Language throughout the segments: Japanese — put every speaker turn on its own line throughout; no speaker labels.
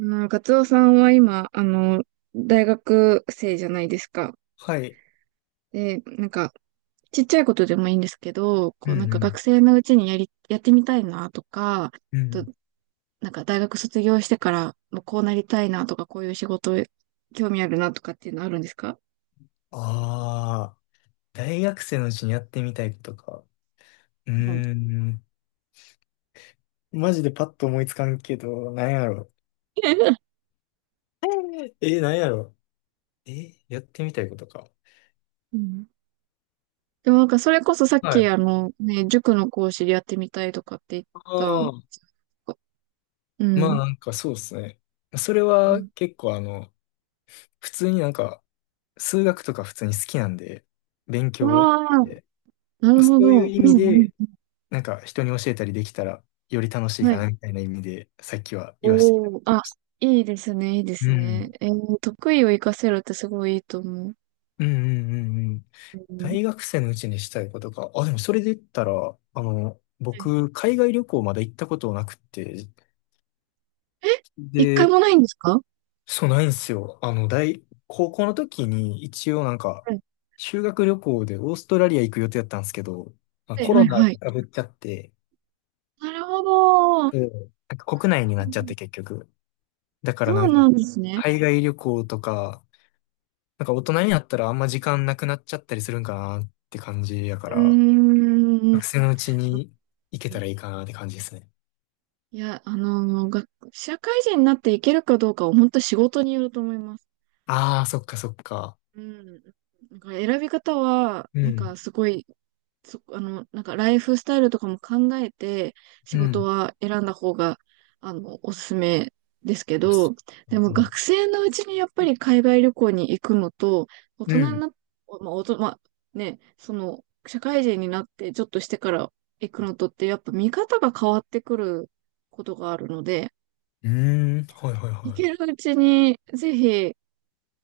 ガツオさんは今、大学生じゃないですか。
はい。
で、なんか、ちっちゃいことでもいいんですけど、こ
う
う、なんか学
ん
生のうちにやってみたいなとか、
うん。う
と、
ん。
なんか大学卒業してから、もうこうなりたいなとか、こういう仕事、興味あるなとかっていうのあるんですか？
ああ、大学生のうちにやってみたいことか。うー
うん。
ん。マジでパッと思いつかんけど、なんやろ。なんやろ。やってみたいことか。
うん。でもなんか、それこそさっ
は
き、
い。
ね、塾の講師でやってみたいとかって言っ
あ
た。
あ、
う
まあ
ん。
なんかそうですね。それ
う
は
ん。
結構普通になんか、数学とか普通に好きなんで、勉強
わあ、
で、
なる
そ
ほ
うい
ど。
う
うん
意味
う
で、
ん。
なんか人に教えたりできたらより楽しい
は
か
い。
なみたいな意味で、さっきは言わせて。
おお、あ、いいですね、いいです
う
ね。
ん
得意を活かせるってすごいいいと思う。
うんうんうんうん。
うん。
大学生のうちにしたいことか。あ、でもそれで言ったら、
はい。
僕、海外旅行まだ行ったことなくて、
え、一回
で、
もないんですか？
そうないんですよ。高校の時に一応なんか、
はい、
修学旅行でオーストラリア行く予定だったんですけど、まあ
はい、
コ
は
ロ
い。
ナ
はい。
がぶっちゃって、
なるほど。
うん、なんか国内に
う
なっちゃっ
ん。
て結局。だから
そ
な
う
んか、
なんですね。
海外旅行とか、なんか大人になったらあんま時間なくなっちゃったりするんかなって感じやか
う
ら、
ーん。
学生のうちに行けたらいいかなって感じですね。
いや、が、社会人になっていけるかどうかは本当仕事によると思います。
ああ、そっかそっか。
うん。なんか選び方は、
う
なん
ん。
かすごい、そ、あの、なんかライフスタイルとかも考えて仕
う
事
ん。
は選んだ方が、あの、おすすめですけど、で
う
も
ん。
学生のうちにやっぱり海外旅行に行くのと、大
う
人に
ん。
なっ、まあ、まあ、ね、その、社会人になってちょっとしてから行くのとって、やっぱ見方が変わってくることがあるので、
うーん。はいはい
行
は
け
い。
るうちにぜひ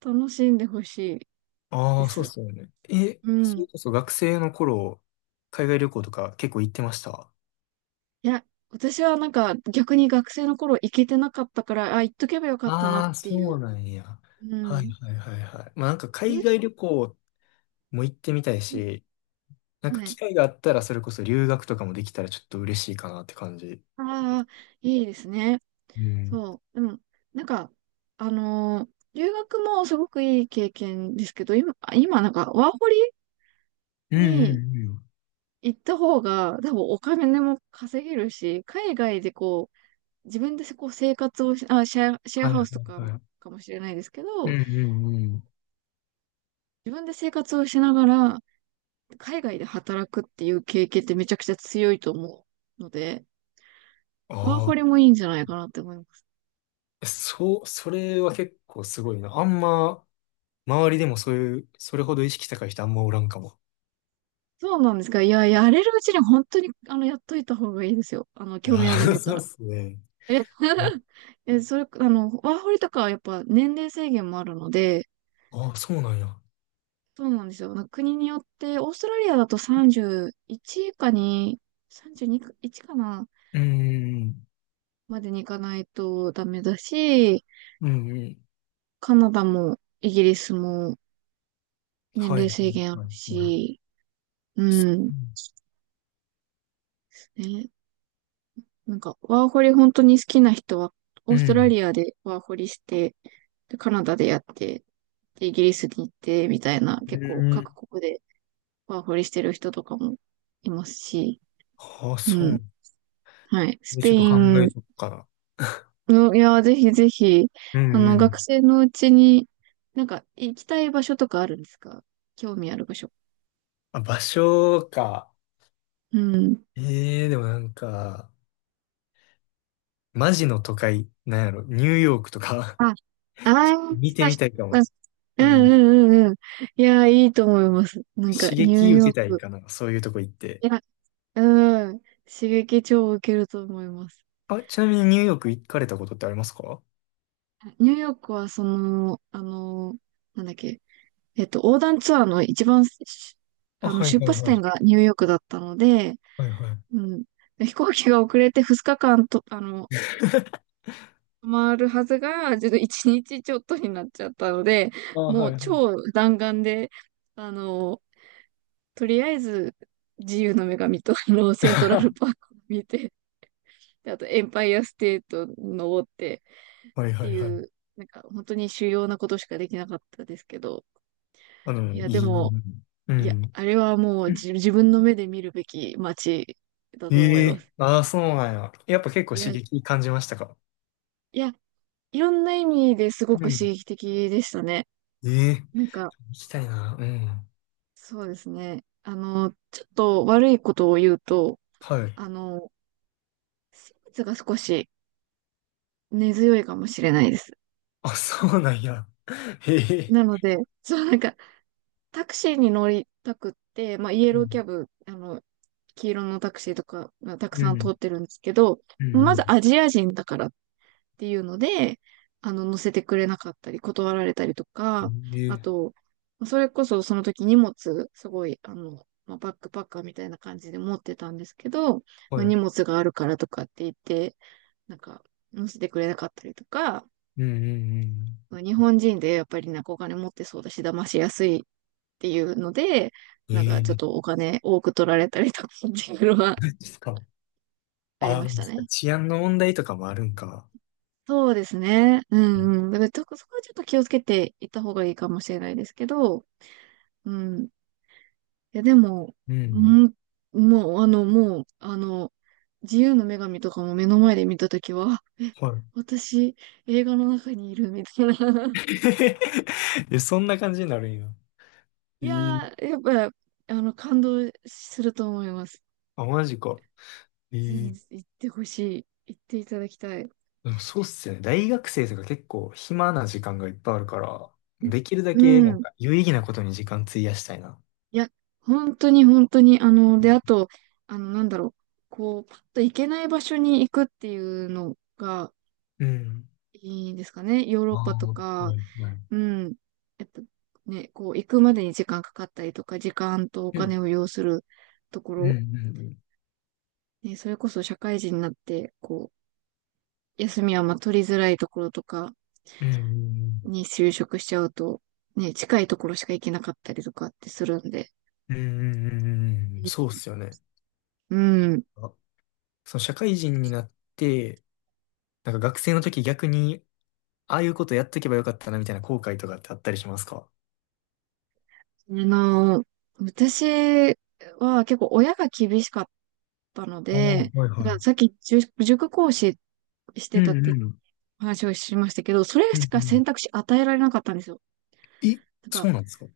楽しんでほしい
あ
で
あ、そうっ
す。
すよね。え、
う
そ
ん。
れこそ学生の頃、海外旅行とか結構行ってました？
いや、私はなんか逆に学生の頃行けてなかったから、あ、行っとけばよかったなっ
ああ、
て
そ
い
う
う。
なんや。
う
はい
ん。
はいはいはい。まあなんか海
え、
外旅行も行ってみたい
うん。
し、なん
は
か機
い。
会があったらそれこそ留学とかもできたらちょっと嬉しいかなって感じ。
ああ、いいですね。
うん。
そう。うん。なんか、留学もすごくいい経験ですけど、今、今なんかワーホリ
うんう
に
んうん。
行った方が多分お金も稼げるし、海外でこう、自分でこう生活をし、あ、シェア
はい
ハ
は
ウスとか
いはい。
かもしれないですけ
う
ど、
んうんうん。
自分で生活をしながら、海外で働くっていう経験ってめちゃくちゃ強いと思うので、ワー
あ
ホ
あ、
リもいいんじゃないかなって思います。
えそう、それは結構すごいな。あんま、周りでもそういう、それほど意識高い人あんまおらんかも。
そうなんですか。いや、やれるうちに本当に、あの、やっといた方がいいですよ。あの、
い
興味あるん
や、
だった
そうっ
ら。
すね。
え、え、それ、あの、ワーホリとかはやっぱ年齢制限もあるので、
ああ、そうなんや。
そうなんですよ。なんか国によって、オーストラリアだと31以下に、32か、1かな、
うーん、
までに行かないとダメだし、
うん、うん。
カナダもイギリスも年
は
齢
い。
制限ある
はい、はい。
し、うん。ね、なんか、ワーホリ本当に好きな人は、オ
う
ーストラ
ん。
リアでワーホリして、で、カナダでやって、で、イギリスに行って、みたいな、
う
結構各
ん。
国でワーホリしてる人とかもいますし、
ああ、そ
う
う。
ん。はい。ス
でち
ペ
ょっと
イ
考
ン
えとくから。
の、いや、ぜひぜひ、
う
あ
んう
の、
ん。
学生のうちに、なんか、行きたい場所とかあるんですか？興味ある場所。
あ、場所か。
うん。
ええでもなんか、マジの都会、なんやろ、ニューヨークとか、
あ、あ ー
見
そ
てみたいか
うで
も。
す。う
う
ん
ん。
うんうんうん。いやー、いいと思います。なんか、
刺
ニュー
激受
ヨー
けたい
ク。
かな、そういうとこ行って。
いや、うん。刺激超受けると思います。
あ、ちなみにニューヨーク行かれたことってありますか？
ニューヨークは、その、あの、なんだっけ、横断ツアーの一番、し
あ、
あの、
はい
出
はい
発
はい。
点がニューヨークだったので、
はいはい。
うん。飛行機が遅れて2日間と、あの、止まるはずが、ちょっと1日ちょっとになっちゃったので、
あ、
も
はい
う
はい。
超弾丸で、あの、とりあえず、自由の女神と、あの、セントラルパー クを見て、で、あと、エンパイアステート登って
はい
っ
は
て
いはいは
い
い。
う、なんか、本当に主要なことしかできなかったですけど、いや、で
い
も、
い。う
いや、
ん。
あれはもう自分の目で見るべき街だと思い
え
ま
え、
す。
ああ、そうなんや。やっぱ結構
いや、
刺
い
激感じましたか？
や、いろんな意味ですご
う
く
ん。
刺激的でしたね。
ええ、
なんか、
行きたいな。うん。
そうですね。あの、ちょっと悪いことを言うと、
はい。
あの、生物が少し根強いかもしれないです。
あ、そうなんや。へえ。
なので、そう、なんか、タクシーに乗りたくって、まあ、イエ
う
ローキャ
ん。
ブ、あの、黄色のタクシーとかがたく
う
さん通
ん。
ってるんですけど、
う
ま
ん。
ずアジア人だからっていうので、あの、乗せてくれなかったり、断られたりとか、
うん
あ
ええ、
と、それこそその時荷物、すごい、あの、まあ、バックパッカーみたいな感じで持ってたんですけど、まあ、
は
荷
い。
物があるからとかって言って、なんか、乗せてくれなかったりとか、
うんうん
まあ日本人でやっぱりなんかお金持ってそうだし、騙しやすいっていうので、
う
なんかちょっ
ん。え
と
え、
お金多く取られたりとかっていうのは
マジっすか。
あり
あ
ました
あ、
ね。
治安の問題とかもあるんか。
そうですね。うんうん。だからちょっとそこはちょっと気をつけていった方がいいかもしれないですけど、うん。いやでも、
う
う
ん。
ん、もうあの、自由の女神とかも目の前で見たときは、あえ、
は
私、映画の中にいるみたいな。
い。え、そんな感じになるんや。
い
え
や
ー、
ー、やっぱ、あの、感動すると思います。
あ、マジか。え
全然
ー、
行ってほしい。行っていただきたい。
でもそうっすよね。大学生とか結構暇な時間がいっぱいあるから、できるだ
う
けなん
ん。
か有意義なことに時間費やしたいな。
いや、本当に本当に、あの、で、あと、あの、なんだろう、こう、パッと行けない場所に行くっていうのが
うん。
いいですかね。ヨーロッ
あ
パ
あ、
とか、
はいはい。
うん、やっぱね、こう、行くまでに時間かかったりとか、時間とお
う
金
ん。
を要するとこ
うんう
ろ、
ん
ね、それこそ社会人になって、こう、休みはまあ取りづらいところとか
うん。うん
に就職しちゃうと、ね、近いところしか行けなかったりとかってするんで、
うんうんうんうんうん。
う
そうっ
ん、
すよね。
うん。
あ、その社会人になって、なんか学生の時逆にああいうことやっとけばよかったなみたいな後悔とかってあったりしますか？
あの、私は結構親が厳しかったの
ああ、
で、
はい
だから
は
さっき塾講師し
い。
て
う
たって
んうん。
話をしましたけど、それ
う
し
んう
か選
ん、
択肢与えられなかったんですよ。
え、
なんか、
そうなんですか？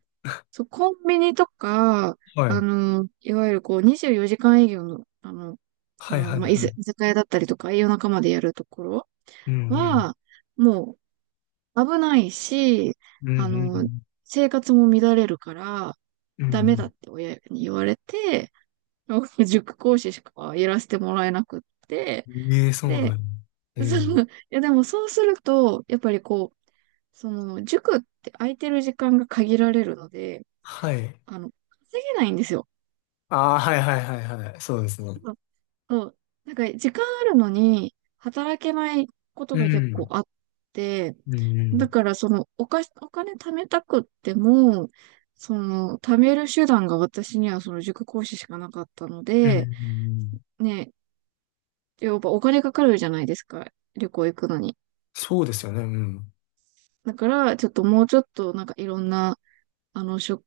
そう、コンビニとか、
はい。
いわゆるこう24時間営業の、あの、あ
はい
の、
はい
まあ、
はい。
居酒屋だったりとか、夜中までやるところ
うんうん。
は、もう危ないし、
うん
あ
う
の、
ん
生活も乱れるから、
うん。う
ダメだ
ん
って親に言われて、塾講師しかやらせてもらえなくって、
うんええ、そうな
で、
んや。う
その、
ん。
いやでもそうすると、やっぱりこう、その、塾って空いてる時間が限られるので、
はい。
あの、稼げないんですよ。
ああ、はいはいはいはい。そうですね。
うん。そう。なんか、時間あるのに、働けないこと
う
が結構
ん。
あって、
うんう
だ
ん。
から、その、お金貯めたくっても、その、貯める手段が私にはその塾講師しかなかったの
うんうんう
で、
ん。
ね、やっぱお金かかるじゃないですか。旅行行くのに。
そうですよね。うん。
だから、ちょっともうちょっとなんかいろんな、あの、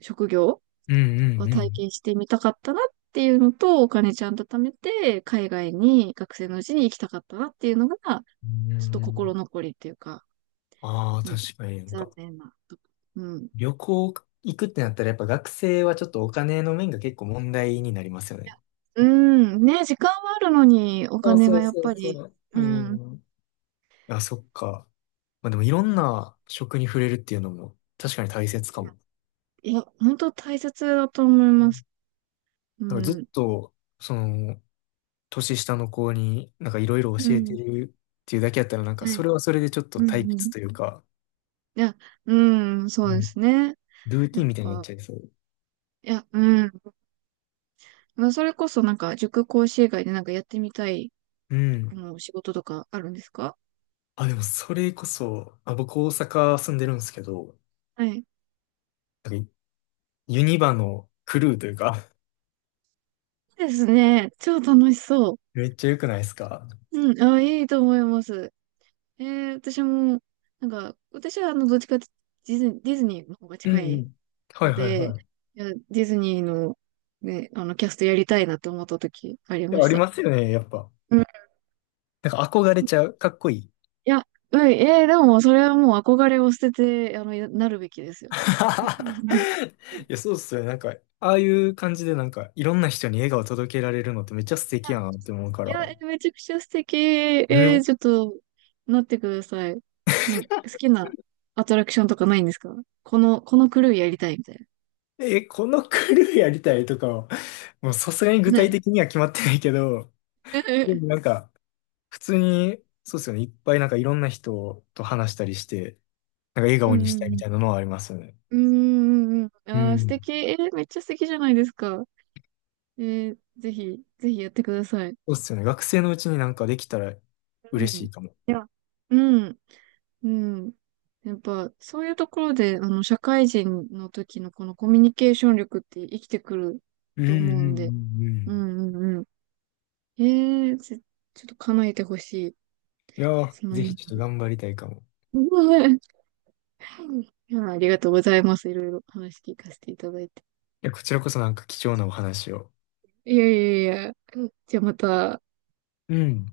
職業
うんう
は
んう
体
ん。
験してみたかったなっていうのと、お金ちゃんと貯めて、海外に学生のうちに行きたかったなっていうのが、
う
ちょっと心
ん。
残りっていうか、
ああ、
うん。
確かになん
残
か。
念なとこ。うん。
旅行行くってなったらやっぱ学生はちょっとお金の面が結構問題になりますよね。
うん。ね、時間はあるのに、お
そう
金
そ
が
う
やっ
そう
ぱ
そ
り、
う。う
うん。
ん。あ、そっか。まあでもいろん
そう。
な食に触れるっていうのも確かに大切
い
か
や、
も。
いや、本当大切だと思い
う
ます。
ん、
う
なんかずっ
ん。
と、その、年下の子になんかいろいろ
う
教えて
ん。
るっていうだけやったらなんか
は
そ
い。
れはそれでちょっと
うん
退
う
屈
ん。
というか、
いや、うん、そうで
うん、
すね。
ルーテ
や
ィ
っ
ンみたいになっ
ぱ、
ちゃいそう。
いや、うん。まあ、それこそなんか、塾講師以外でなんかやってみたい、
うん。
もう仕事とかあるんですか？
あ、でもそれこそ、あ、僕大阪住んでるんですけど、
はい。
なんかユニバのクルーというか、
ですね。超楽しそ
めっちゃ良くないですか？
う。うん、あ、いいと思います。えー、私も、なんか、私はあの、どっちかってディズニーの方が
うん
近
う
い
ん。は
の
いはい
で、い
はい。
や、ディズニーの、ね、あの、キャストやりたいなって思った時あり
い
ま
やあ
し
り
た。
ますよね、やっぱ。
うん、い
なんか憧れちゃう。かっこいい。い
や、うん、えーでも、それはもう憧れを捨てて、あの、なるべきですよ。うん。い
や、そうっすよね。なんか、ああいう感じでなんか、いろんな人に笑顔届けられるのってめっちゃ素敵
や、
やなって思うか
い
ら。
や、えめちゃくちゃ素敵。え
ね。
ーちょっと、なってください。なんか好きなアトラクションとかないんですか？このクルーやりたいみたい
え、このクルーやりたいとかは、もうさすがに
な。
具
な
体
い。
的には決まってないけど、でもなん か、普通に、そうっすよね。いっぱいなんかいろんな人と話したりして、なんか笑
うん
顔にし
う
たい
んう
みたい
ん。
なのはありますよね。
うんうんうん。
う
ああ、素
ん。
敵。えーめっちゃ素敵じゃないですか。えーぜひ、ぜひやってください。
そうっすよね。学生のうちになんかできたら
う
嬉し
ん。
いかも。
うん。うん。やっぱ、そういうところで、あの、社会人の時のこのコミュニケーション力って生きてくる
うんう
と
ん
思うんで、
うんう
う
ん、
んうんうん。ええち、ちょっと叶えてほしい。
いやー、
その
ぜひ
夢。
ちょっと頑張りたいかも。
うん。 いや、ありがとうございます。いろいろ話聞かせていただいて。
いや、こちらこそなんか貴重なお話を。
いやいやいや。じゃあまた、
うん。